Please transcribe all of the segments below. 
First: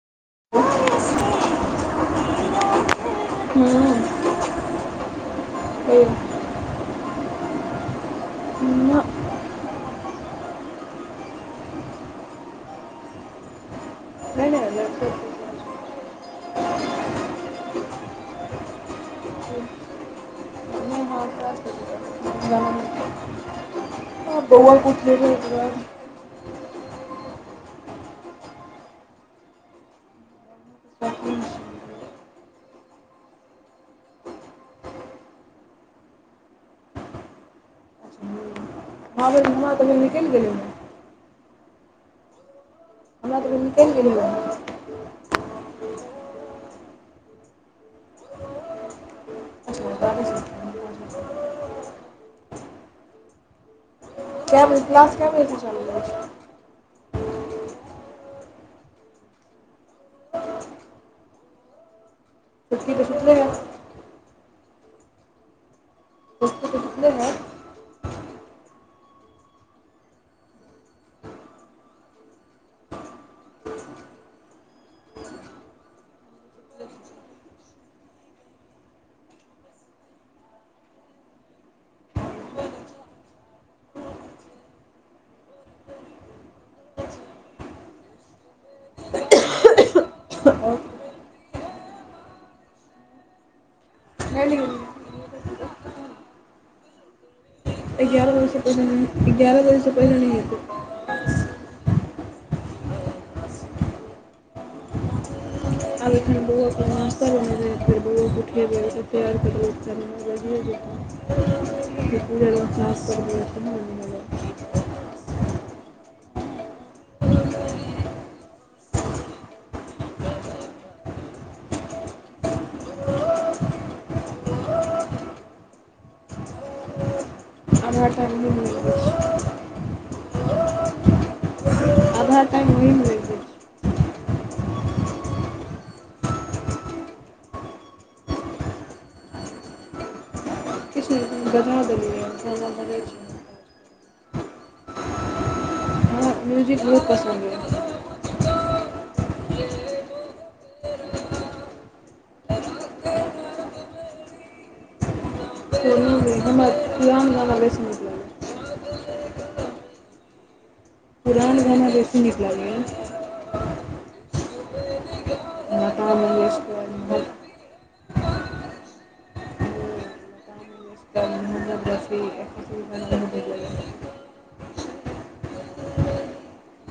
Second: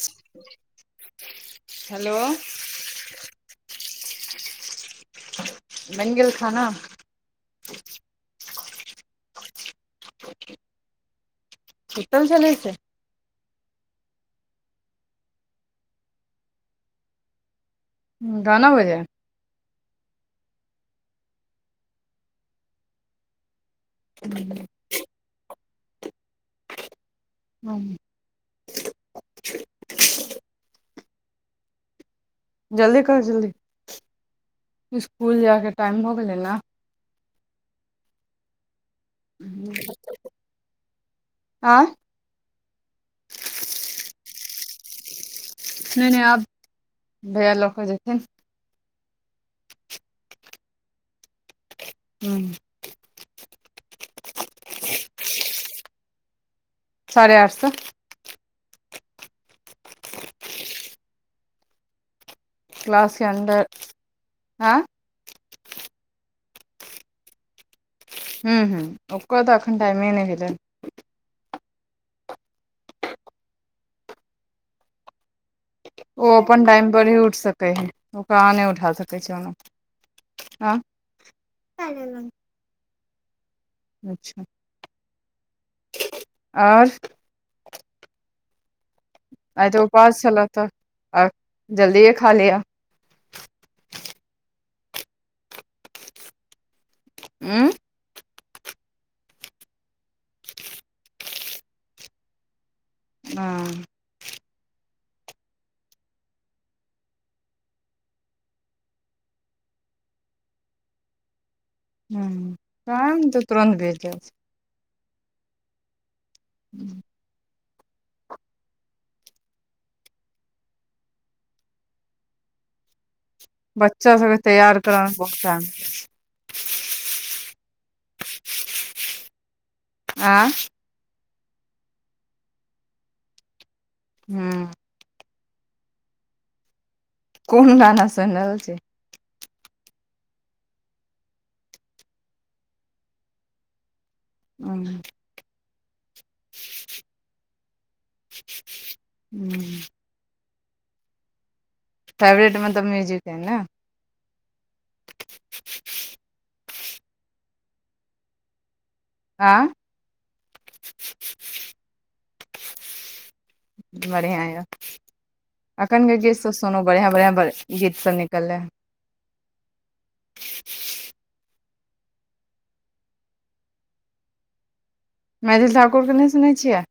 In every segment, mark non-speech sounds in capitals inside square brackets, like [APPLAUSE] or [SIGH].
ह। हैेलो। [INAUDIBLE] बनि गेला खाना? नहि। की सब चलै छै? नहि-नहि [INAUDIBLE] दाना बजे। [UNINTELLIGIBLE] बौआ उठेबे बौआ। हाँ जल्दी करू जल्दी, स्कूल जायके टाइम भऽ गेलै नहि। हमरा त भेल निकलि गेलियै। आँ। हमरा त भेल निकेल निकेल गेयियै अहाँ। नहि- नहि आब भैया लऽ कऽ जेथिन। [UNINTELLIGIBLE] हाँ। कै बजे क्लास कै बजे से चालु भ जाए छैय। साढ़े अठ सए। क्लास के अंदर, आँ खुशबू त सुतले हैत? हूँ- हूँ ओकर तऽ एखन टाइमे नहि भेलनि। ओ अपन टाइम पर ही उठि सकै हइ, ओकरा आहाँ नहि उठा सकै छैय, ओना। अ [UNINTELLIGIBLE] अच्छा! आर [INAUDIBLE] आय त उपास छलऽ त, आ जल्दि खा लिअ। नहि गेलियै। उूँ। एगारह बजस पहिले एगारह बजसँ पहिले नहि उठते। हु। आब एखन बौआके नास्ता बनैबै, तऽ फेर बौओ के उठियएबै, फेर तेयार करबे, फेर नो बजइ जेतै। हाँ, टाइम तऽ तुरंत बज जाइ छैय। हूँ। बच्चा सबके तैयार करामे बहुत टाइम [INAUDIBLE] आँ आधा टाइम होइ मे ओही मे लग जे छैय। हुँ। कुन गाना सुन रहल छीय। द देलियै है अपन गाना बजै छै। [UNINTELLIGIBLE] आ। खुब पसन्द [UNINTELLIGIBLE] फेवरेट [UNINTELLIGIBLE] हमरा पुरान गाना बेसी नीक लागैयै। आँ पुरान गाना बेसी नीक लागैएा बढ़िआ ये। एखनके गीतसभ सुनू बढ़िआँ बढ़िआँ ब गीतसभ निकललै है। [UNINTELLIGIBLE] मैथिली ठाकुरके नहि सुनै छियै।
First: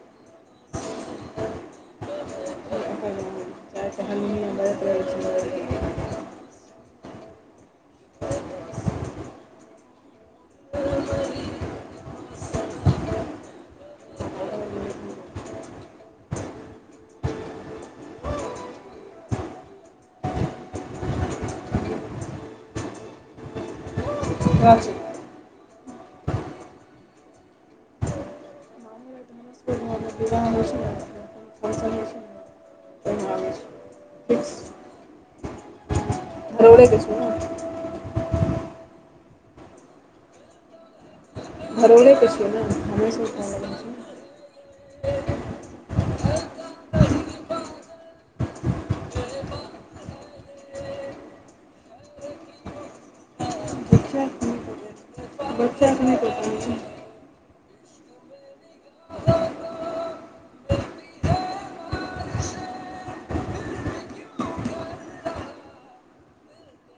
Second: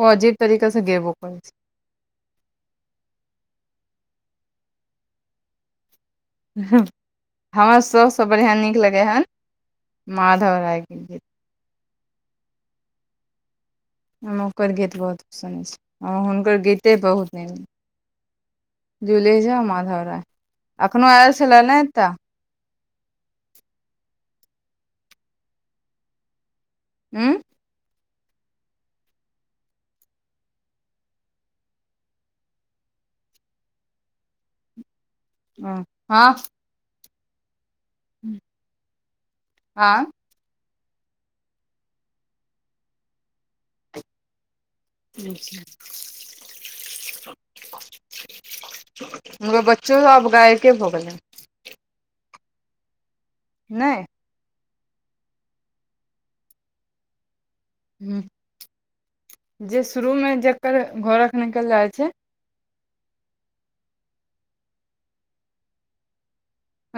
ओ अजीब तरीका से गेबो करै छैय। हं हमरा सबसँ बढ़िआँ नीक लगै हन माधव रायके गीत। हम ओकर गीत बहुत सुनै छीये, हं हुनकर गीते बहुत नीक जूली झा, माधव राय एखनो आयल छैलेना एकटा [UNINTELLIGIBLE] उं [UNINTELLIGIBLE] फंक्शन होई छै ने ओहिमे आबै छै। [UNINTELLIGIBLE] ह हँ [UNINTELLIGIBLE] के छै ने। हाँ [UNINTELLIGIBLE] के छै ने, हमरे सबके घर लग का छियै। [UNINTELLIGIBLE] हं बच्चो सब आब गायके भऽ गेलै। नहि। बच्चाके नहि पता अइछ। हं जे शुरू मे जकर घरक निकल जाइ छै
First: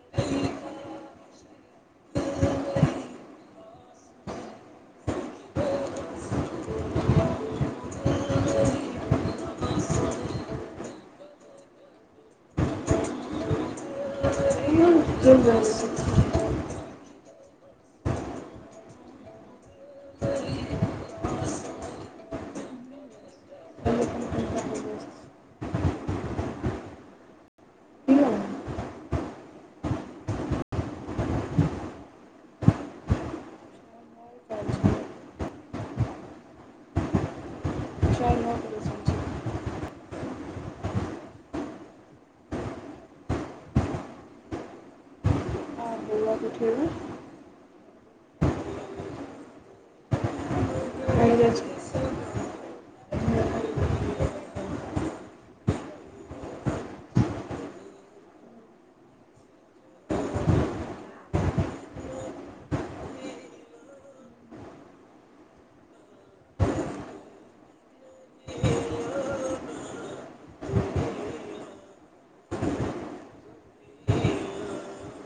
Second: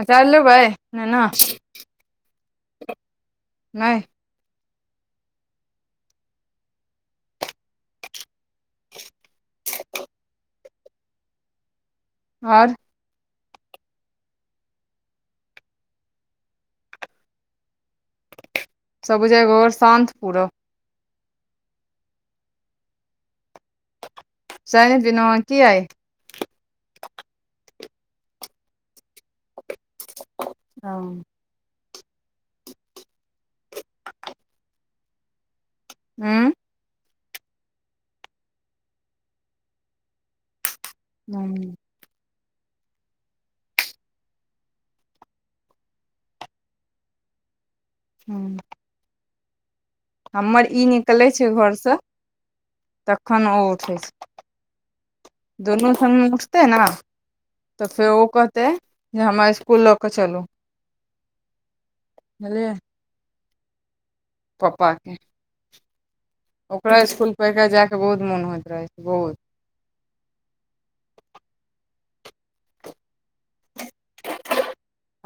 अचार लेबै नाना, नय [UNINTELLIGIBLE] आओर [UNINTELLIGIBLE] [UNINTELLIGIBLE] सब बुझाइये घर शांत पूरा सन दिन की आइ हँ हुं [UNINTELLIGIBLE] हॅं बौआ के उठेबै हॅं हमर ई निकलै छै घरस तखन ओ उठै छै। दुनू संगे उठतै न तऽ फेर ओ कहतै जे हमरा इसकुल लऽ कऽ चलू। हेले। पप्पा के ओकरा इसकुल पे एकरा जा कऽ बहुत मोन होइत रहै छैय बहुत।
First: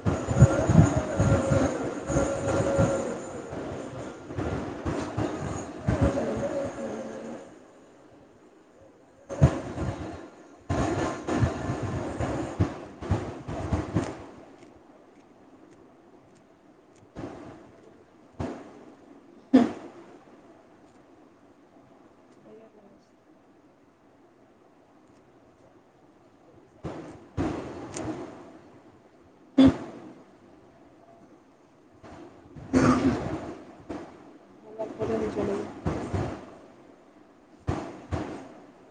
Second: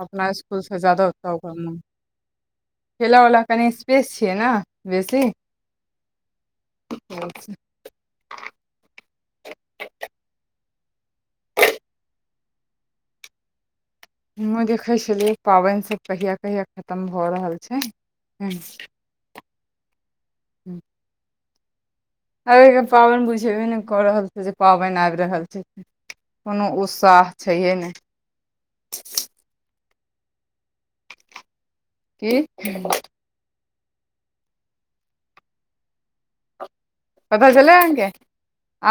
अपना इश्कुल से जदा उत्त कर [INAUDIBLE] खेलऽवला कनि स्पेस छियै ने बेसी। [INAUDIBLE] हम देखै छलियै पाबेन सब कहिया कहिया खतम भऽ रहल छैय ह। अइबेर के पाबे न बुझेबे नै कऽ रहल छैय जे पाबेन आइब रहल छैय। कोनो उत्साह छैहे नै। की। [INAUDIBLE] पता चल अहाँके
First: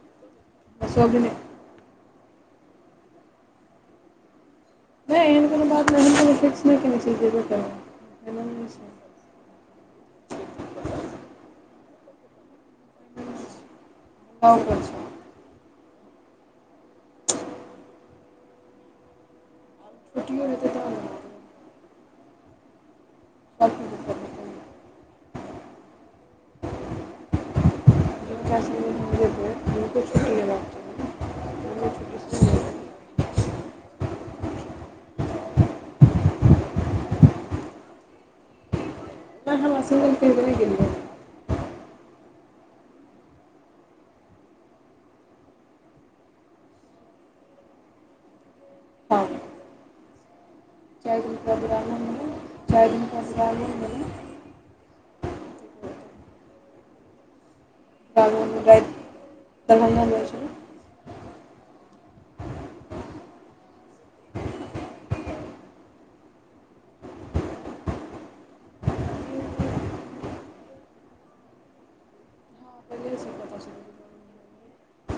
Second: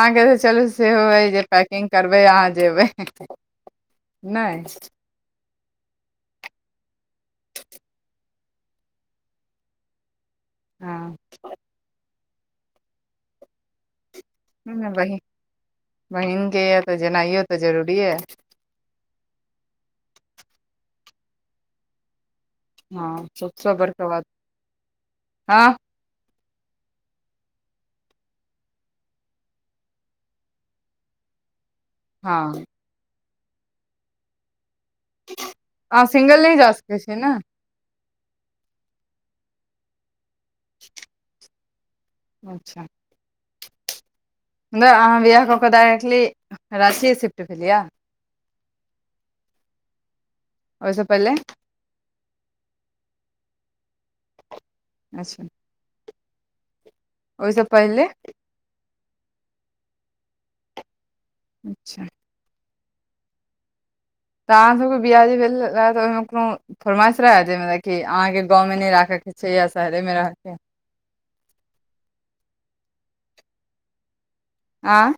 आगे त चलू सेहो ह जे पै किंग करबै अहाँ जेबै नै नहि एहन कोनो बात नहिन कोनो फिक्स नहि कने छै जेबे करै [UNINTELLIGIBLE] हँ। [UNINTELLIGIBLE] बहिन बहिनके यहँऽ तऽ जेनाइयो तऽ जरूरी यऽ। छुटीयो लेते तब न। हाँ सबसे बड़का बात हाँ। हाँ। अहाँ सिंगल नै जा सकी छी न। हम वहां सिंगल ट्रेन से ने गे ली [INAUDIBLE] अच्छा। नैअहाँ बियह कऽ- कऽ डायरेक्टली रांची शिफ्ट भेलया। हाँ। ओहिसँ चार पहिले दिन पर ग्रामीण चार दिन पर सवाल [UNINTELLIGIBLE] अच्छा। ओय से पहले। [UNINTELLIGIBLE] दरभंगा गेल छलै। अच्छा। तऽ अहाँसबके बिहारी भेल [UNINTELLIGIBLE] फरमाश रहा जे कि अहाँके गाँवमे ने राखैके छैय या शहरेमे रहते। पहिलेसै कते छैय। आँय।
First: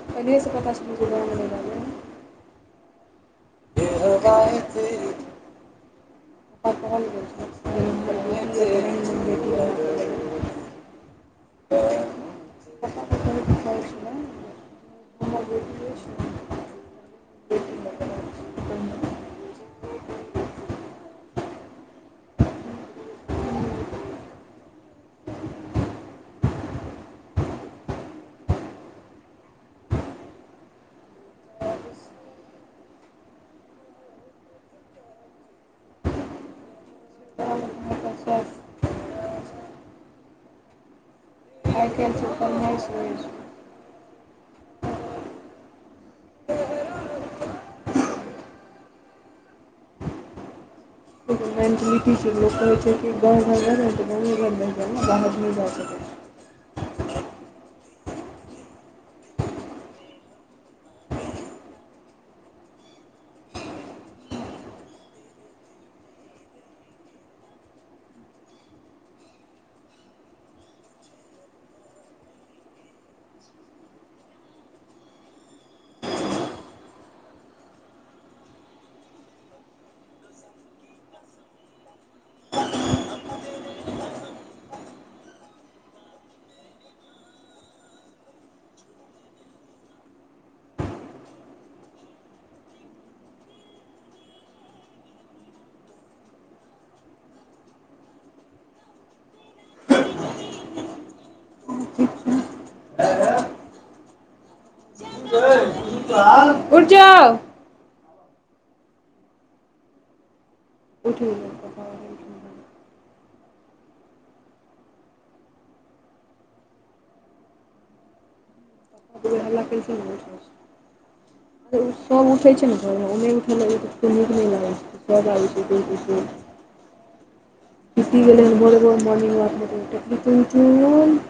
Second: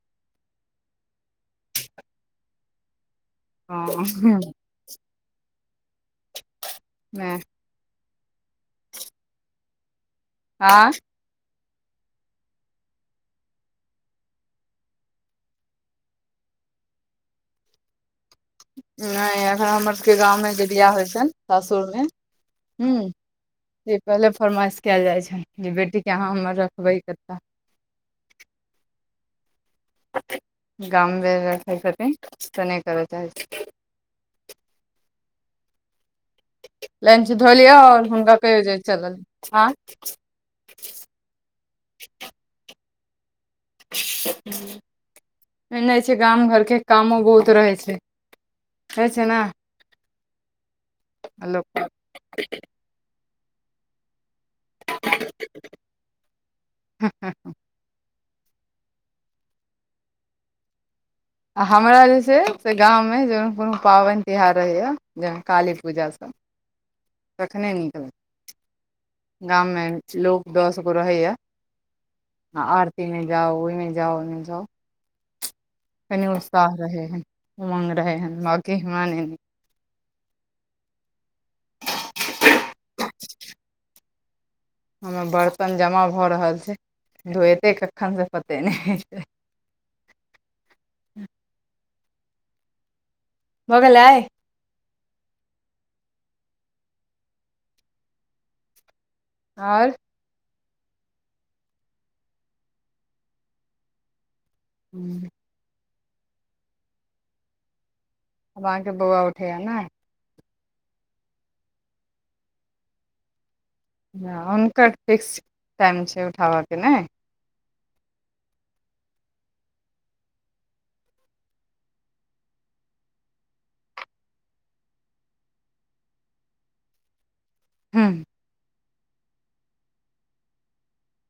पहले से कता छलौ जे गांव में न ये हाँ। मेय। [INAUDIBLE] हाँ। नै अखन हमर सबके गाँवमे जे बिआह होइ छैय सासुरमे हूँ। से पहिले फरमाइश कयल जाइ छैय जे बेटीके अहाँ हमर रखबै कतऽ। गाम में रखे छथिन तऽ ने करैला चाहे छैय। लंच धो लिहा और हुनका कहियो जे चलल हाँ। आइ के छोरी सब ने सुनें छैय। [UNINTELLIGIBLE] एने छै गाम घरके कामो बहुत रहै छै है छै न। केकरो लोक मेन्टलिटी छै लोक कहै छै कि गाँव घरमे [INAUDIBLE] बाहर ने जा सकै। [INAUDIBLE] आ हमरा जे छै से गाँवमे जे कोनो पाबनि तिहार रहैया। जेहन काली पूजा सब तखने नीकलत। गाम में लोक दस गो रहैया। हाँ आरतीमे जाउ ओहिमे जाउ ओमे जाउ। कनी उत्साह रहे है उमंग रहे है बाकी मन। [INAUDIBLE] हमर बर्तन जमा भऽ रहल छै धोएते कखन से पते नहि। भगेलै। और। ठीक छै। हूँ। [UNINTELLIGIBLE] उठजाउ। अब अहाँके बौआ उठैया न। उठ गलै [INAUDIBLE] हुनकर फिक्स टाइम छैय उठाब के नै। हल्ला केलखिन नै उठ रहल छै। त उ सब उठै छै न घरमे उ नै उठल रहै छै तऽ नीक नै लागल। सब [INAUDIBLE] [INAUDIBLE] की भेलै ह भोरे भोर मोर्निंग वाक मे गेल छथिन [INAUDIBLE]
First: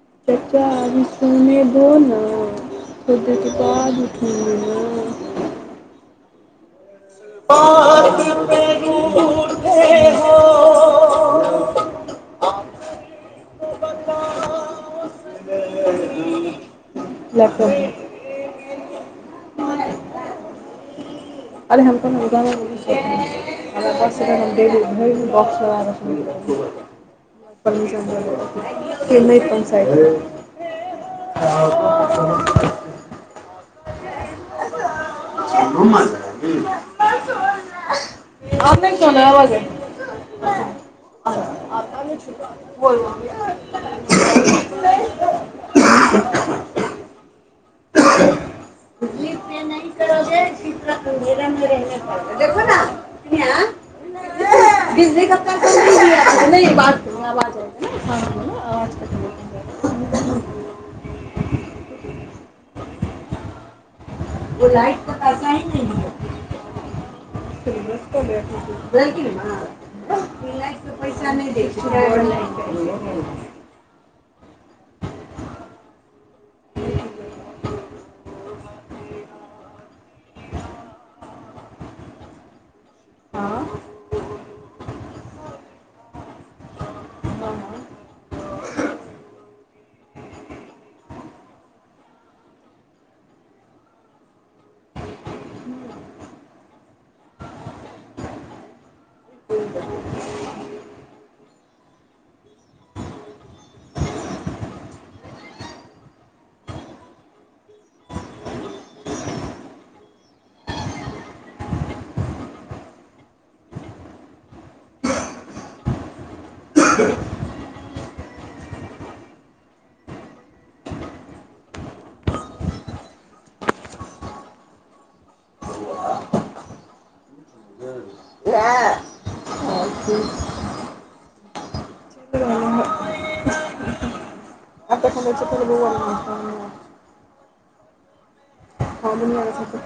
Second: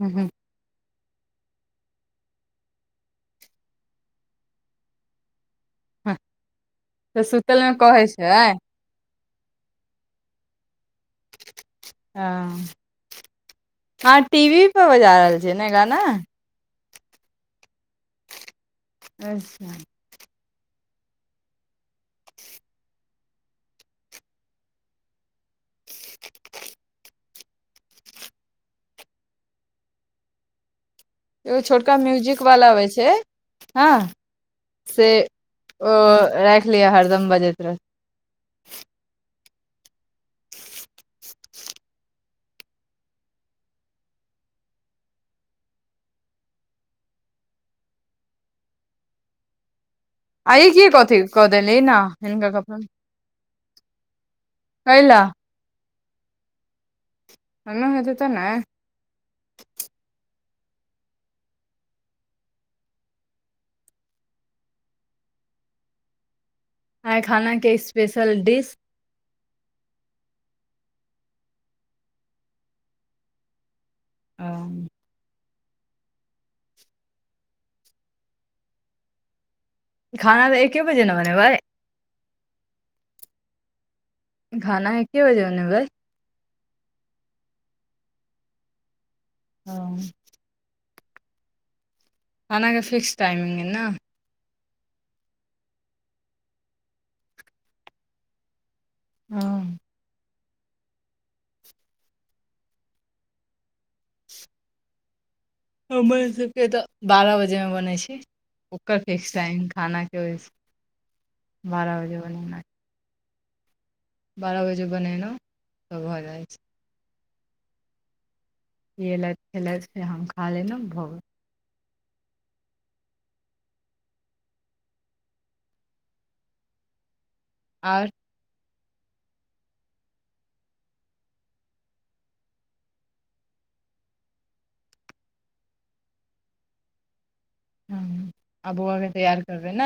हू हूँ। बच्चा अभी सोने दोना थोडी़ देरके बाद उठुगी न। तऽ सुतले मे कहै छै। [INAUDIBLE] ह अहाँ टी वी पर बजा रहल छियै नै गाना। लैपटॉप पर। अच्छा। आरे हम कोनो गाना बजबय छिये [UNINTELLIGIBLE] हमरा पाँच सेकेंड भजेतै भइर दिन बॉक्स दबेब। [UNINTELLIGIBLE] ना कोन [UNINTELLIGIBLE] एगो छोटका म्यूजिक वाला अबैइ छै हँ। से ओ राइख लिअ हरदम बजैत रह हम नहि [INAUDIBLE] बोल [UNINTELLIGIBLE] एतय नहि। आ ई की कथी कऽ देली न [UNINTELLIGIBLE] हिनका देखो न। कपड़ा मे, कनियाँ कैला बिजली कत ब [UNINTELLIGIBLE] ह अबाज एना हेतै तऽ ने [INAUDIBLE] ओ लाइट के पैसा ही नही आइ खाना के स्पेशल डिश बुझलखिन माँ [UNINTELLIGIBLE] आ [INAUDIBLE] [INAUDIBLE] ह [INAUDIBLE] खाना त एके बजे ने बनेबय। हँ खाना एके बजे बनेबय? हँ खाना के फिक्स टाइमिंग अइ न? हँ हमर सभके तऽ बारह बजे मे बनैय छै। ओकर फिक्स टाइम खाना के बारह बजे बनेबै। बारह बजे बनेलहुँ तऽ भऽ जाइ छै। इ एलैथ खेलैथ फेर हम खा लेलेहुॅ भऽ गेल। और इएह, [UNINTELLIGIBLE] [INAUDIBLE] हँ [INAUDIBLE] दुनिया के सबसँ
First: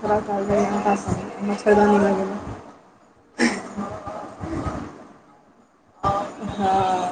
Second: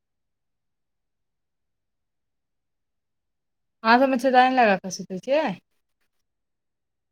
खराब काज होइये हमरा हिसाब से मच्छरदानी लगेनाइ। अहाँ सब मच्छरदानी लगा कऽ सुतै छियै? हँ